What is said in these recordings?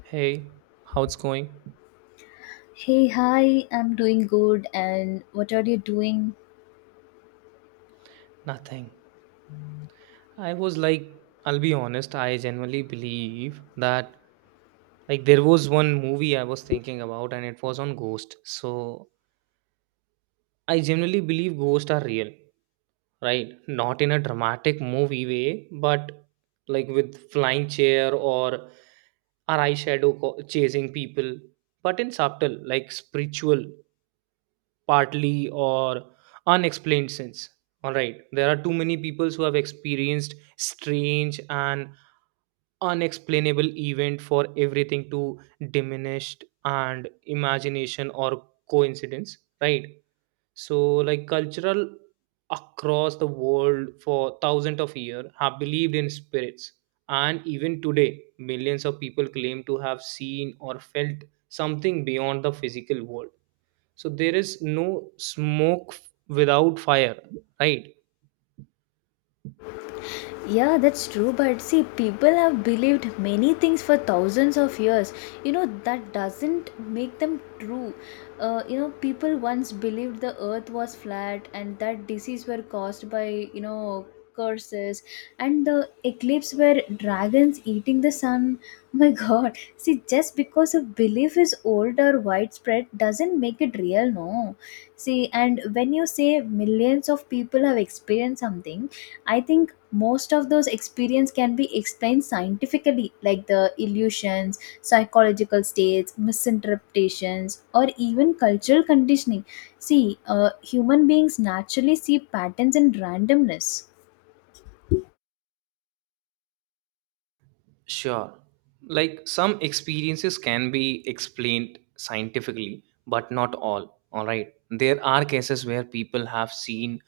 Hey, how's going? Hey, hi, I'm doing good. And what are you doing? Nothing. I was like, I'll be honest, I genuinely believe that like there was one movie I was thinking about and it was on ghost. So I genuinely believe ghosts are real, right? Not in a dramatic movie way, but like with flying chair or our chasing people, but in subtle, like spiritual partly or unexplained sense. All right, there are too many people who have experienced strange and unexplainable event for everything to diminished and imagination or coincidence, right? So like cultural across the world for thousands of years have believed in spirits, and even today millions of people claim to have seen or felt something beyond the physical world. So there is no smoke without fire, right? Yeah, that's true. But see, people have believed many things for thousands of years. You know, that doesn't make them true. People once believed the earth was flat and that disease were caused by, curses and the eclipse were dragons eating the sun. Oh my god. See, just because a belief is old or widespread doesn't make it real, no. See, and when you say millions of people have experienced something, I think most of those experience can be explained scientifically, like the illusions, psychological states, misinterpretations, or even cultural conditioning. See, human beings naturally see patterns in randomness. Sure. Like some experiences can be explained scientifically, but not all. All right. There are cases where people have seen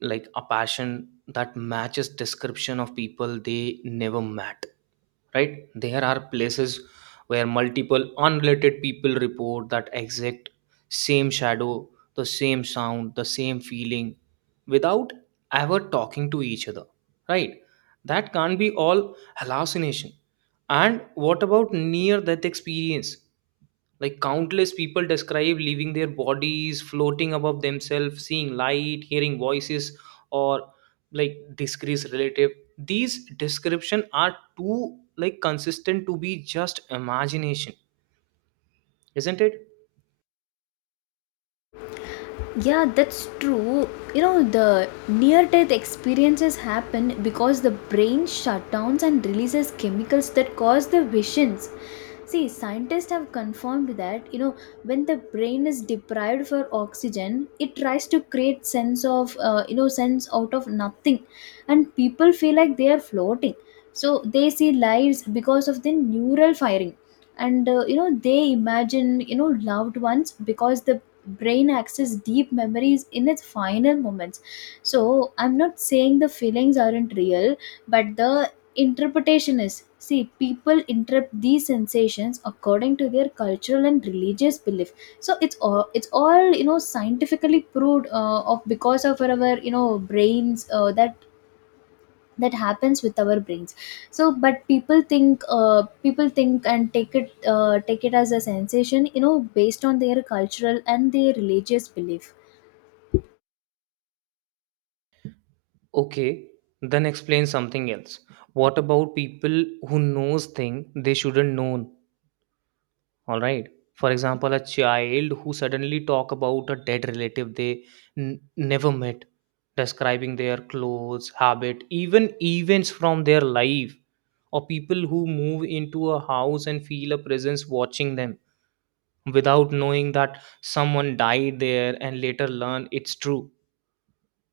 like a passion that matches description of people they never met. Right, there are places where multiple unrelated people report that exact same shadow, the same sound, the same feeling without ever talking to each other, right? That can't be all hallucination. And what about near death experience? Like countless people describe leaving their bodies, floating above themselves, seeing light, hearing voices, or like disgrace relative. These description are too like consistent to be just imagination, isn't it? Yeah, that's true. You know, the near death experiences happen because the brain shut downs and releases chemicals that cause the visions. See, scientists have confirmed that, you know, when the brain is deprived for oxygen, it tries to create sense of, sense out of nothing. And people feel like they are floating. So they see lives because of the neural firing. And, they imagine, loved ones because the brain access deep memories in its final moments. So I'm not saying the feelings aren't real, but the interpretation is. See, people interpret these sensations according to their cultural and religious belief. So it's all you know scientifically proved, of because of our, you know, brains, that happens with our brains. So but people think and take it, take it, as a sensation, you know, based on their cultural and their religious belief. Okay, then explain something else. What about people who knows thing they shouldn't know? All right, for example a child who suddenly talk about a dead relative they never met, describing their clothes habit, even events from their life, or people who move into a house and feel a presence watching them without knowing that someone died there and later learn it's true.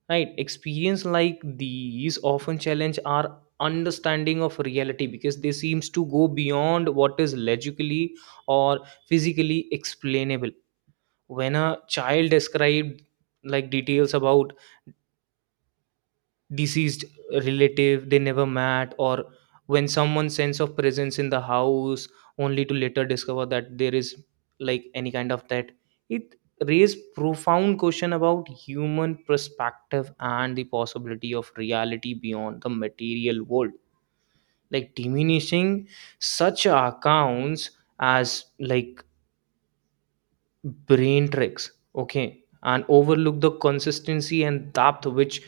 Right, experience like these often challenge our understanding of reality because they seems to go beyond what is logically or physically explainable. When a child described like details about deceased relative they never met, or when someone's sense of presence in the house only to later discover that there is like any kind of that, it raised profound question about human perspective and the possibility of reality beyond the material world. Like diminishing such accounts as like brain tricks, okay, and overlook the consistency and depth which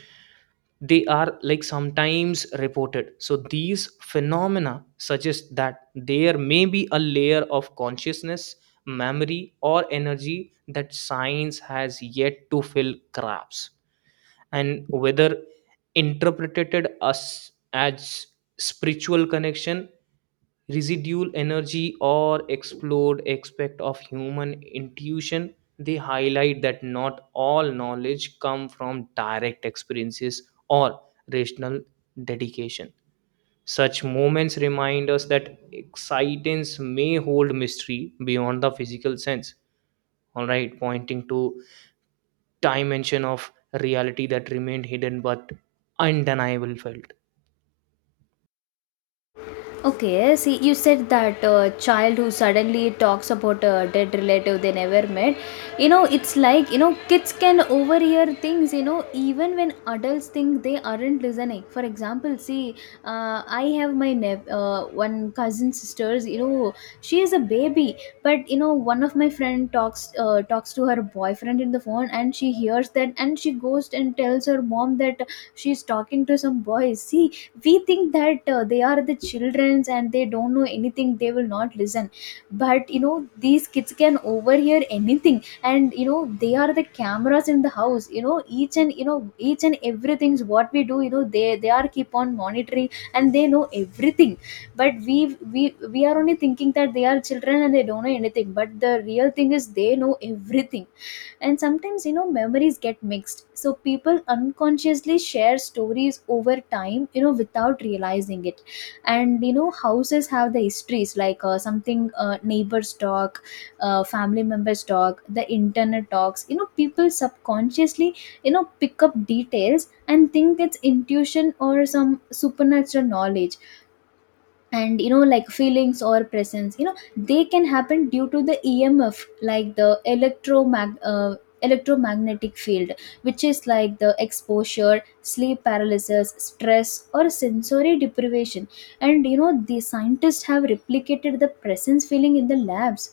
they are like sometimes reported. So these phenomena suggest that there may be a layer of consciousness, memory, or energy that science has yet to fill cracks. And whether interpreted as spiritual connection, residual energy, or explored aspect of human intuition, they highlight that not all knowledge come from direct experiences or rational dedication. Such moments remind us that excitance may hold mystery beyond the physical sense, all right, pointing to dimension of reality that remained hidden but undeniable felt. Okay, see, you said that child who suddenly talks about a dead relative they never met. You know, it's like, you know, kids can overhear things, you know, even when adults think they aren't listening. For example, see, I have my nep- one cousin sisters, you know, she is a baby, but, you know, one of my friend talks to her boyfriend in the phone, and she hears that and she goes and tells her mom that she's talking to some boys. See, we think that they are the childrens and they don't know anything, they will not listen. But you know, these kids can overhear anything. And you know, they are the cameras in the house, you know, each and, you know, each and everything's what we do, you know, they are keep on monitoring, and they know everything. But we we are only thinking that they are children and they don't know anything, but the real thing is they know everything. And sometimes, you know, memories get mixed, so people unconsciously share stories over time, you know, without realizing it. And you know, houses have the histories, like something neighbors talk, family members talk, the internet talks. You know, people subconsciously, you know, pick up details and think it's intuition or some supernatural knowledge. And you know, like feelings or presence, you know, they can happen due to the EMF, like the electromagnetic field, which is like the exposure, sleep paralysis, stress, or sensory deprivation. And you know, the scientists have replicated the presence feeling in the labs.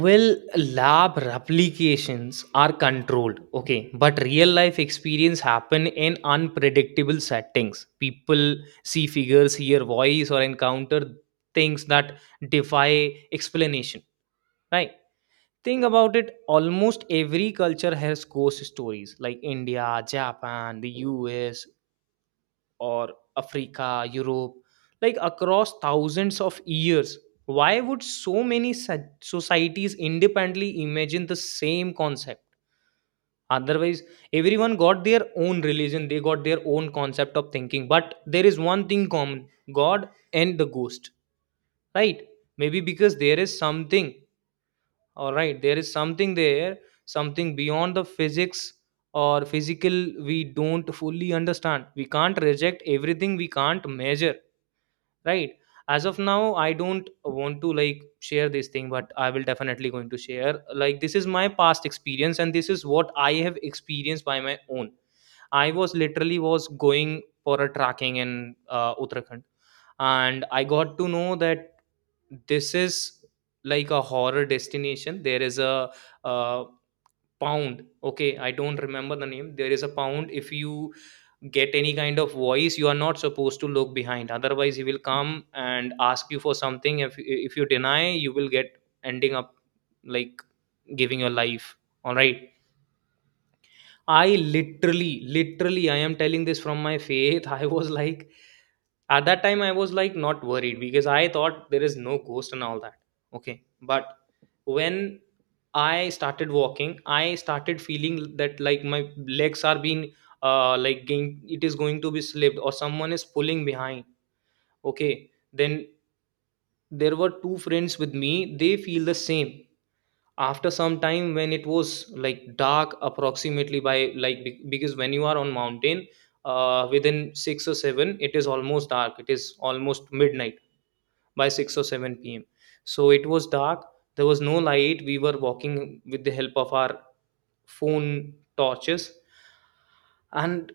Well, lab replications are controlled, okay, but real life experience happen in unpredictable settings. People see figures, hear voice, or encounter things that defy explanation, right? Think about it. Almost every culture has ghost stories, like India, Japan, the U.S., or Africa, Europe, like across thousands of years. Why would societies independently imagine the same concept? Otherwise, everyone got their own religion, they got their own concept of thinking. But there is one thing common, God and the ghost, right? Maybe because there is something, all right, there is something there, something beyond the physics or physical we don't fully understand. We can't reject everything we can't measure, right? As of now I don't want to like share this thing, but I will definitely going to share, like this is my past experience and this is what I have experienced by my own. I was literally was going for a tracking in Uttarakhand, and I got to know that this is like a horror destination. There is a uh, pound, okay, I don't remember the name. There is a pound, if you get any kind of voice you are not supposed to look behind, otherwise he will come and ask you for something. If you deny, you will get ending up like giving your life, all right. I literally, literally, I am telling this from my faith. I was like, at that time, I was like not worried because I thought there is no ghost and all that. Okay. But when I started walking, I started feeling that like my legs are being, like getting, it is going to be slipped or someone is pulling behind. Okay. Then there were two friends with me. They feel the same after some time when it was like dark, approximately by like because when you are on mountain within 6 or 7 it is almost dark, it is almost midnight by 6 or 7 p.m. So it was dark, there was no light, we were walking with the help of our phone torches. And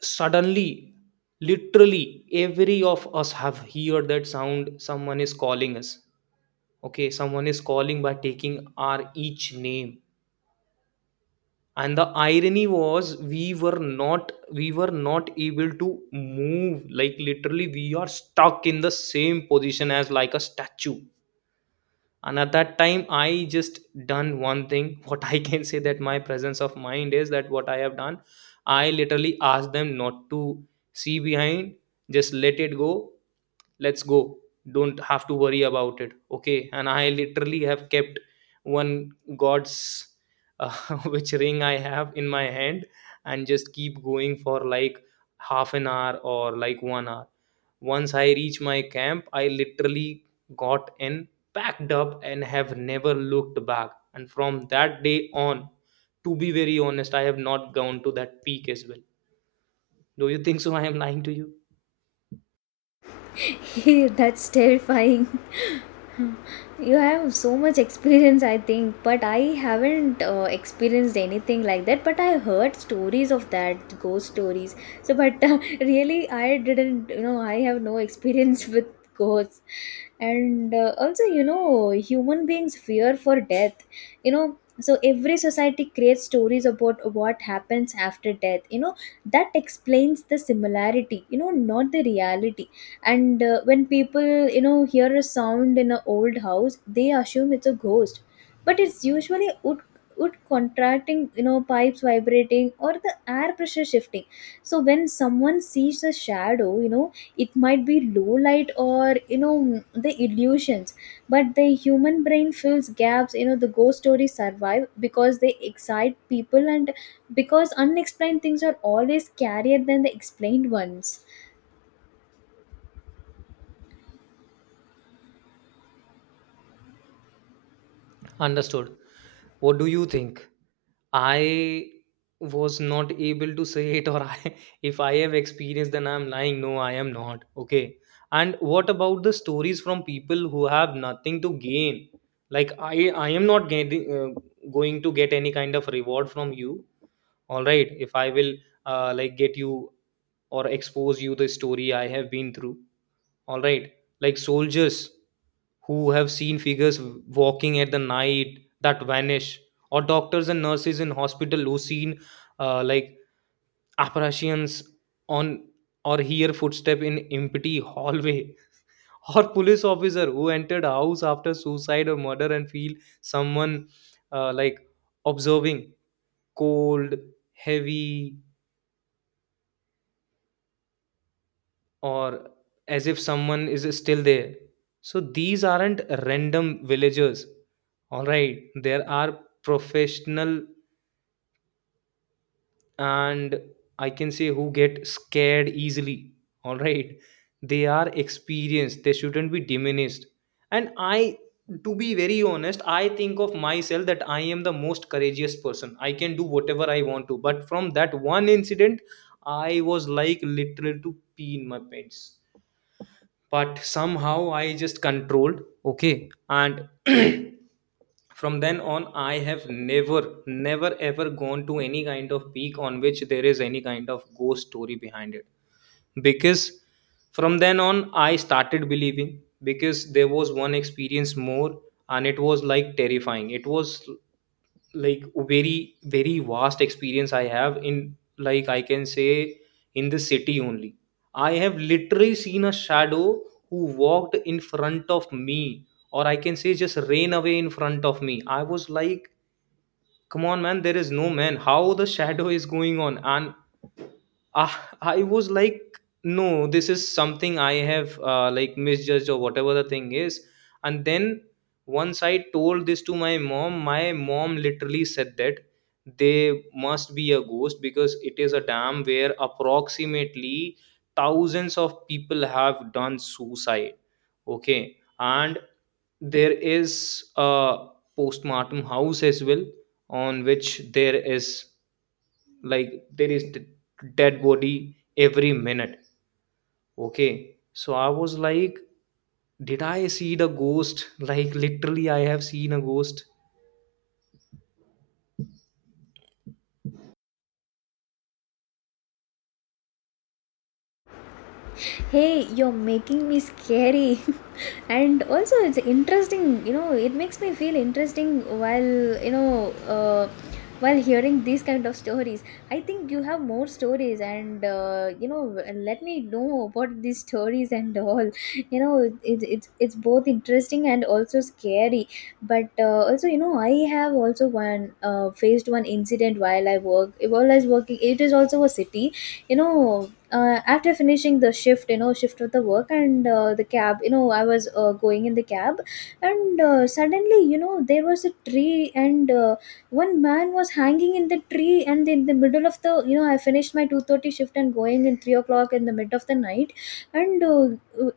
suddenly, literally every of us have heard that sound, someone is calling us. Okay, someone is calling by taking our each name. And the irony was, we were not able to move, like literally we are stuck in the same position as like a statue. And at that time I just done one thing. What I can say that my presence of mind is that what I have done, I literally asked them not to see behind, just let it go, let's go, don't have to worry about it. Okay, and I literally have kept one god's uh, which ring I have in my hand, and just keep going for like half an hour or like 1 hour. Once I reach my camp, I literally got in, packed up, and have never looked back. And from that day on, to be very honest, I have not gone to that peak as well. Do you think so I am lying to you? That's terrifying. You have so much experience, I think, but I haven't experienced anything like that. But I heard stories of that, ghost stories. So, but really, I didn't, you know, I have no experience with ghosts. And also, you know, human beings fear for death. You know, so every society creates stories about what happens after death. You know, that explains the similarity, you know, not the reality. And when people, you know, hear a sound in an old house, they assume it's a ghost, but it's usually wood contracting, you know, pipes vibrating, or the air pressure shifting. So when someone sees a shadow, you know, it might be low light or, you know, the illusions. But the human brain fills gaps. You know, the ghost stories survive because they excite people and because unexplained things are always scarier than the explained ones. Understood. What do you think, I was not able to say it, or I, if I have experience, then I'm lying. No, I am not. Okay. And what about the stories from people who have nothing to gain? Like I am not getting going to get any kind of reward from you. All right, if I will like get you or expose you the story I have been through, all right, like soldiers who have seen figures walking at the night that vanish, or doctors and nurses in hospital who seen like apparitions on, or hear footstep in empty hallway, or police officer who entered house after suicide or murder and feel someone like observing, cold, heavy, or as if someone is still there. So these aren't random villagers. All right, there are professional, and I can say who get scared easily. All right, they are experienced, they shouldn't be diminished. And I, to be very honest, I think of myself that I am the most courageous person. I can do whatever I want to. But from that one incident, I was like literal to pee in my pants, but somehow I just controlled. Okay, and from then on I have never, never ever gone to any kind of peak on which there is any kind of ghost story behind it, because from then on I started believing, because there was one experience more, and it was like terrifying. It was like very, very vast experience I have in, like I can say, in the city only. I have literally seen a shadow who walked in front of me, or I can say just rain away in front of me. I was like, come on, man, there is no man. How the shadow is going on? And ah, I was like, no, this is something I have like misjudged or whatever the thing is. And then once I told this to my mom literally said that they must be a ghost because it is a dam where approximately thousands of people have done suicide. Okay. And there is a postmortem house as well, on which there is, like, there is dead body every minute. Okay, so I was like, did I see the ghost? like, literally, I have seen a ghost. Hey, you're making me scary. And also, it's interesting, you know, it makes me feel interesting while, you know, uh, while hearing these kind of stories. I think you have more stories, and, you know, let me know about these stories and all. You know, it, it's both interesting and also scary. But also, you know, I have also one faced one incident while while I was working. It is also a city, you know. After finishing the shift, you know, shift of the work, and the cab, you know, I was going in the cab. And suddenly, you know, there was a tree, and one man was hanging in the tree. And in the middle of the, you know, I finished my 2:30 shift and going in 3 o'clock in the mid of the night. And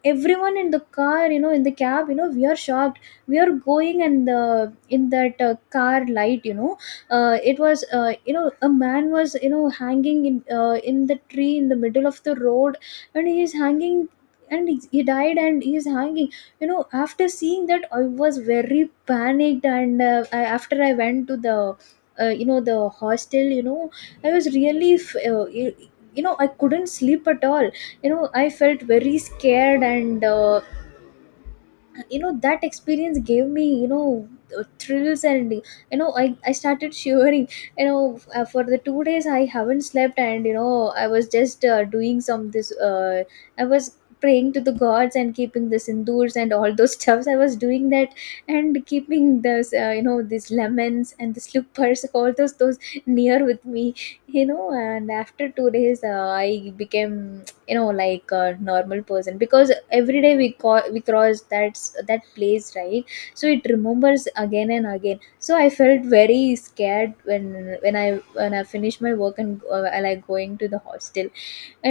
everyone in the car, you know, in the cab, you know, we are shocked. We are going, and the in that car light, you know, it was you know, a man was, you know, hanging in the tree in the middle of the road, and he's hanging. And he died, and he's hanging. You know, after seeing that, I was very panicked. And after I went to the you know, the hostel, you know, I was you know, I couldn't sleep at all. You know, I felt very scared. And you know, that experience gave me, you know, thrills. And I started shivering. You know, for the 2 days I haven't slept. And you know, I was just doing some this. I was praying to the gods and keeping the sindoors and all those stuffs, I was doing that. And keeping those, you know, these lemons and the slippers, all those near with me, you know. And after 2 days, I became, you know, like a normal person, because every day we call we cross that that place, right? So it remembers again and again, so I felt very scared when when I finished my work. And I going to the hostel.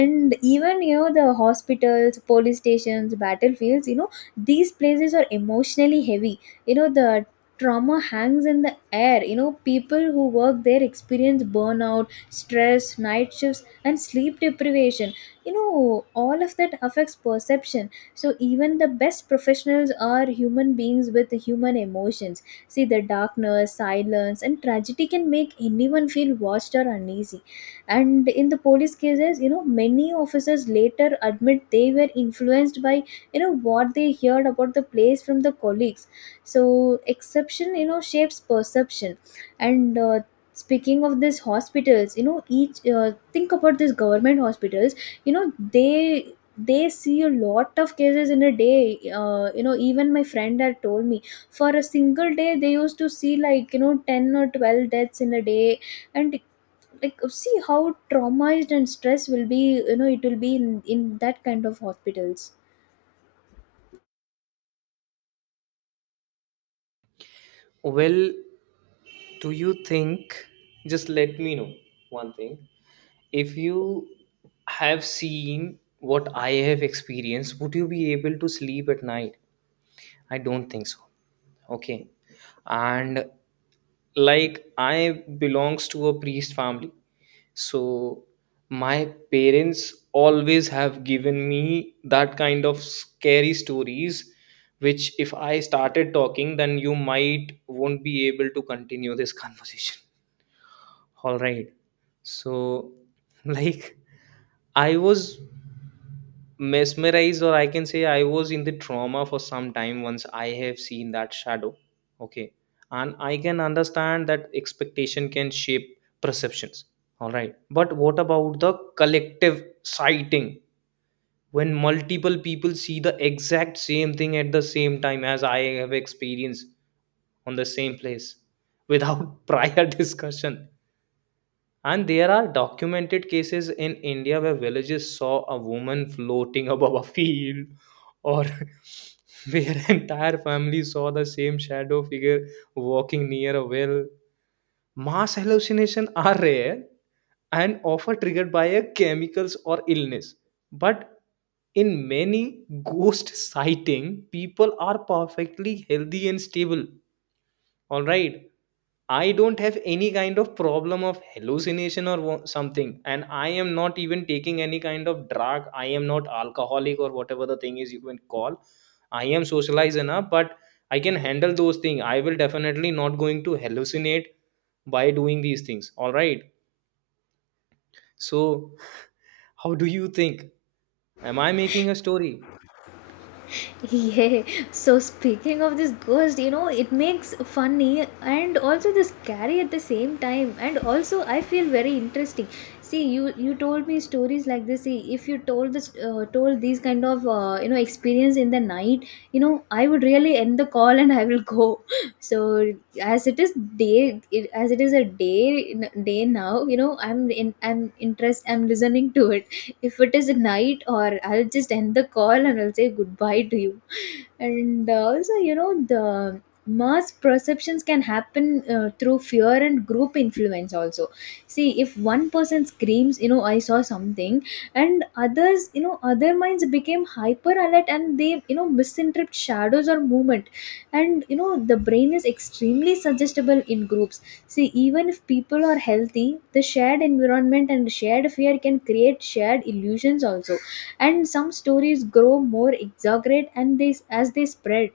And even, you know, the hospitals, police stations, battlefields, you know, these places are emotionally heavy. You know, the trauma hangs in the air. You know, people who work there experience burnout, stress, night shifts, and sleep deprivation. You know, all of that affects perception. So even the best professionals are human beings with human emotions. See, the darkness, silence, and tragedy can make anyone feel watched or uneasy. And in the police cases, you know, many officers later admit they were influenced by, you know, what they heard about the place from the colleagues. So exception, you know, shapes perception. And speaking of these hospitals, you know, each think about these government hospitals. You know, they see a lot of cases in a day. You know, even my friend had told me, for a single day, they used to see, like, you know, 10 or 12 deaths in a day. And like, see how traumatized and stress will be, you know, it will be in that kind of hospitals. Well, do you think, just let me know one thing, if you have seen what I have experienced, would you be able to sleep at night? I don't think so. Okay. And like, I belongs to a priest family, so my parents always have given me that kind of scary stories, which if I started talking, then you might won't be able to continue this conversation. All right. So, like, I was mesmerized, or I can say I was in the trauma for some time, once I have seen that shadow. Okay. And I can understand that expectation can shape perceptions. All right, but what about the collective sighting, when multiple people see the exact same thing at the same time, as I have experienced, on the same place, without prior discussion? And there are documented cases in India where villages saw a woman floating above a field, or where entire family saw the same shadow figure walking near a well. Mass hallucinations are rare and often triggered by a chemicals or illness. But in many ghost sighting, people are perfectly healthy and stable. All right, I don't have any kind of problem of hallucination or something, and I am not even taking any kind of drug. I am not alcoholic or whatever the thing is you can call. I am socialized enough, but I can handle those things. I will definitely not going to hallucinate by doing these things. All right. So, how do you think? Am I making a story? Yeah, so speaking of this ghost, you know, it makes funny and also the scary at the same time, and also I feel very interesting. See, you told me stories like this. See, if you told this, told these kind of, you know, experience in the night, you know, I would really end the call and I will go. So, as it is day, as it is a day now, you know, I'm in, I'm listening to it. If it is night or I'll just end the call and I'll say goodbye to you. And also, you know, the mass perceptions can happen through fear and group influence also. See, if one person screams, you know, I saw something, and others, you know, other minds became hyper alert, and they, you know, misinterpret shadows or movement. And you know, the brain is extremely suggestible in groups. See, even if people are healthy, the shared environment and shared fear can create shared illusions also. And some stories grow more exaggerate, and they as they spread.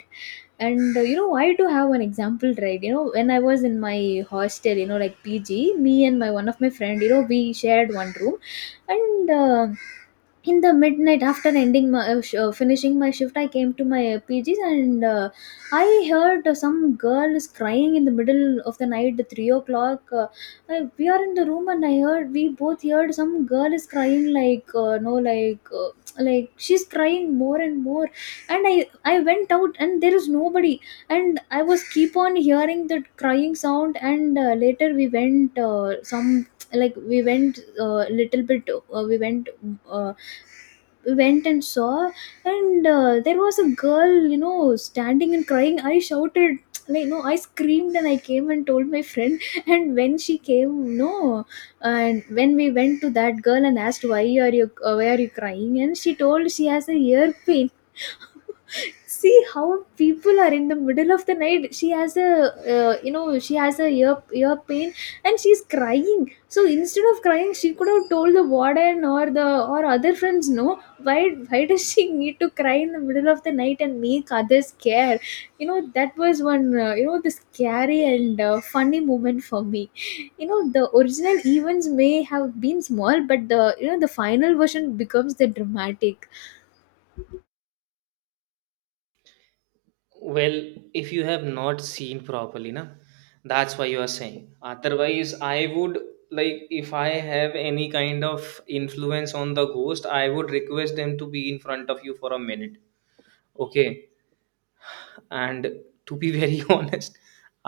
And you know, I do have an example, right? You know, when I was in my hostel, you know, like PG, me and my one of my friend, you know, we shared one room. And in the midnight, after ending my finishing my shift, I came to my PGs. And I heard some girl is crying in the middle of the night, 3 o'clock. We are in the room and I heard we both heard some girl is crying, like no like like she's crying more and more. And I went out and there is nobody, and I was keep on hearing that crying sound. And later we went some like we went little bit, we went, uh, went and saw. And there was a girl, you know, standing and crying. I shouted like no, I screamed and I came and told my friend and when she came, no, and when we went to that girl and asked, why are you crying? And she told she has a ear pain. See how people are. In the middle of the night she has a, you know, she has a ear pain and she's crying. So instead of crying she could have told the warden or the, or other friends, no? Why, why does she need to cry in the middle of the night and make others care? You know, that was one you know, the scary and funny moment for me. You know, the original events may have been small, but the, you know, the final version becomes the dramatic. Well, if you have not seen properly na, that's why you are saying. Otherwise, I would, like, if I have any kind of influence on the ghost, I would request them to be in front of you for a minute. Okay. And to be very honest,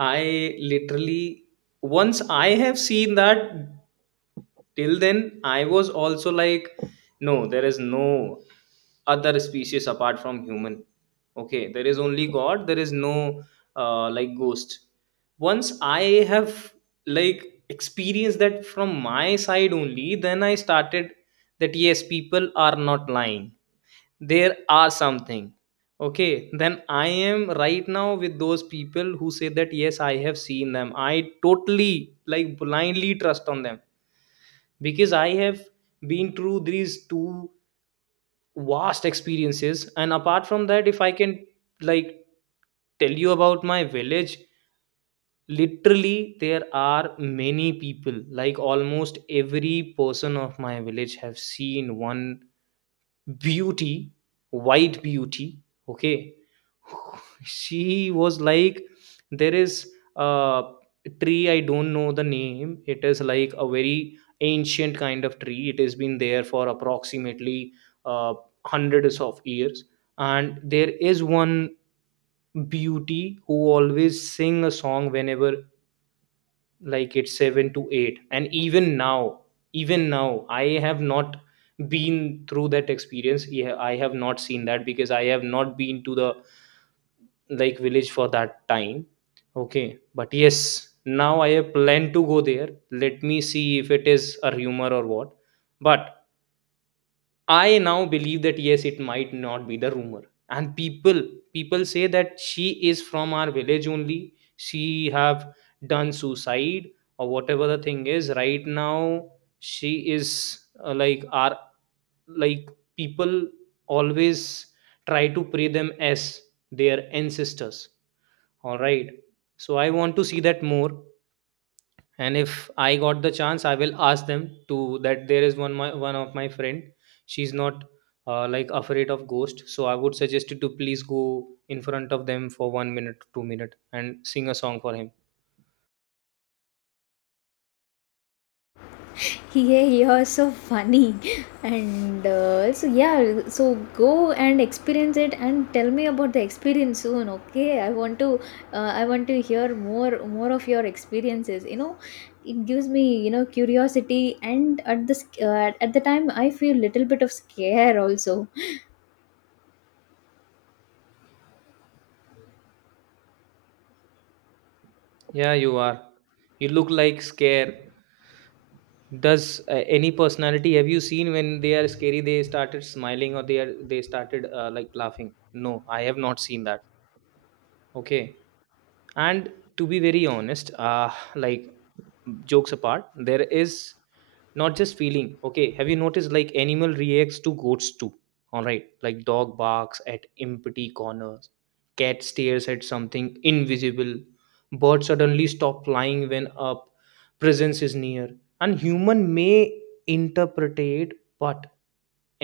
I literally, once I have seen that, till then I was also like, no, there is no other species apart from human. Okay, there is only god, there is no like, ghost. Once I have like experienced that from my side, only then I started, that yes, people are not lying, there are something. Okay, then I am right now with those people who say that yes, I have seen them. I totally, like, blindly trust on them, because I have been through these two vast experiences. And apart from that, if I can, like, tell you about my village, literally there are many people, like almost every person of my village have seen one beauty, white beauty. Okay, she was like, there is a tree, I don't know the name. It is like a very ancient kind of tree. It has been there for approximately uh, hundreds of years. And there is one beauty who always sing a song whenever like it's 7 to 8. And even now, even now I have not been through that experience. Yeah, I have not seen that because I have not been to the, like, village for that time. Okay, but yes, now I have planned to go there, let me see if it is a rumor or what. But I now believe that yes, it might not be the rumor. And people say that she is from our village only. She have done suicide or whatever the thing is. Right now, she is like our, like, people always try to pray them as their ancestors. All right. So I want to see that more, and if I got the chance, I will ask them to, that there is one of my friend, she's not like afraid of ghost, so I would suggest you to please go in front of them for 1 minute, 2 minute, and sing a song for him. Yeah, you're so funny. And so yeah. So go and experience it and tell me about the experience soon, okay? I want to, I want to hear more of your experiences, you know. It gives me, you know, curiosity, and at this, at the time I feel little bit of scare also. Yeah, you look like scare. Does any personality have you seen, when they are scary they started smiling, or they started like laughing? No, I have not seen that. Okay. And to be very honest, like, jokes apart, there is not just feeling. Okay, have you noticed, like animal reacts to goats too? All right, like dog barks at empty corners, cat stares at something invisible, birds suddenly stop flying when a presence is near. And human may interpret, but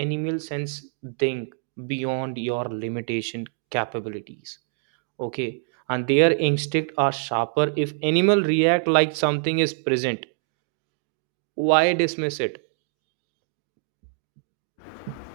animal sense think beyond your limitation, capabilities. Okay, and their instinct are sharper, if animal react like something is present. Why dismiss it?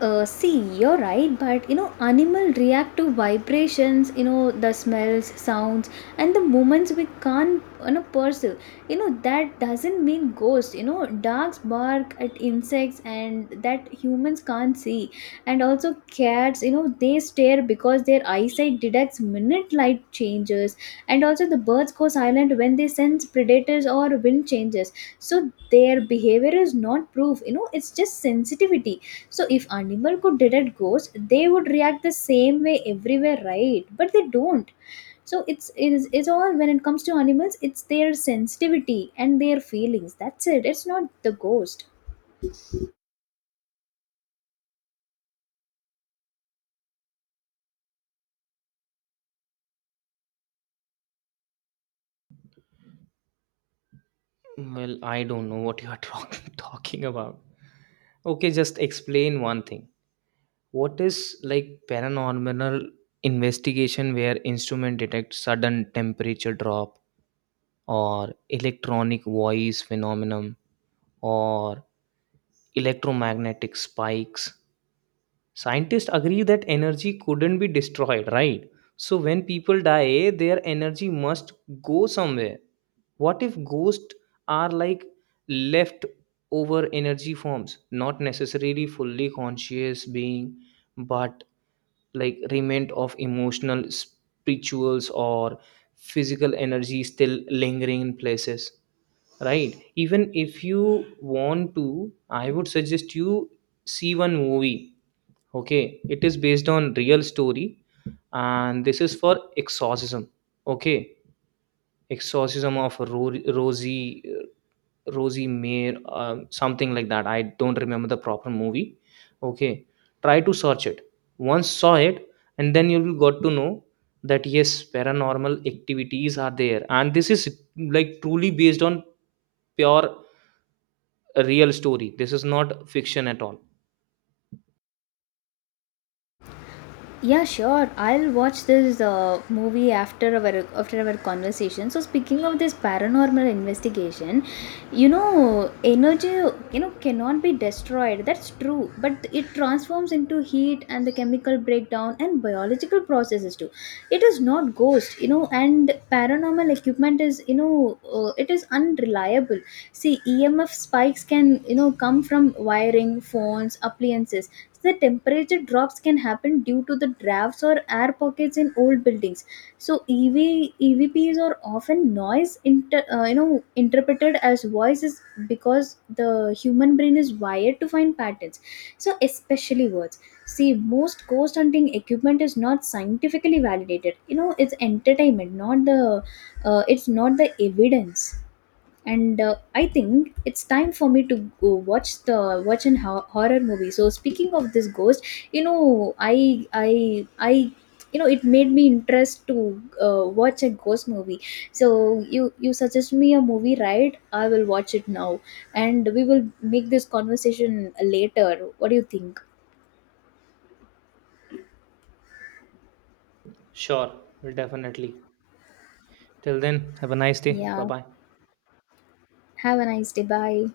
See, you're right, but you know, animal react to vibrations, you know, the smells, sounds, and the movements we can't, you know, perceive. You know, that doesn't mean ghosts. You know, dogs bark at insects, and that humans can't see. And also, cats, you know, they stare because their eyesight detects minute light changes. And also, the birds go silent when they sense predators or wind changes. So, their behavior is not proof. You know, it's just sensitivity. So if animal could detect ghosts, they would react the same way everywhere, right? But they don't. So it's all, when it comes to animals, it's their sensitivity and their feelings. That's it. It's not the ghost. Well, I don't know what you are talking talking about. Okay, just explain one thing. What is, like, paranormal investigation where instrument detect sudden temperature drop, or electronic voice phenomenon, or electromagnetic spikes? Scientists agree that energy couldn't be destroyed, right? So when people die, their energy must go somewhere. What if ghosts are like left over energy forms, not necessarily fully conscious being, but like remnant of emotional, spirituals or physical energy still lingering in places, right? Even if you want to, I would suggest you see one movie. Okay, it is based on real story, and this is for exorcism. Okay, exorcism of Rosie Mayer, something like that, I don't remember the proper movie. Okay, try to search it, once saw it, and then you will got to know that yes, paranormal activities are there, and this is like truly based on pure real story. This is not fiction at all. Yeah, sure. I'll watch this movie after our conversation. So speaking of this paranormal investigation, you know, energy, you know, cannot be destroyed. That's true, but it transforms into heat and the chemical breakdown and biological processes too. It is not ghost, you know, and paranormal equipment is, you know, it is unreliable. See, EMF spikes can, you know, come from wiring, phones, appliances. The temperature drops can happen due to the drafts or air pockets in old buildings. So ev evps are often noise you know, interpreted as voices, because the human brain is wired to find patterns, so especially words. See, most ghost hunting equipment is not scientifically validated. You know, it's entertainment, not the, it's not the evidence. And I think it's time for me to go watch the watch an horror movie. So speaking of this ghost, you know, I you know, it made me interest to watch a ghost movie. So you suggest me a movie, right? I will watch it now, and we will make this conversation later. What do you think? Sure, will definitely. Till then, have a nice day. Bye Yeah, bye. have a nice day. Bye.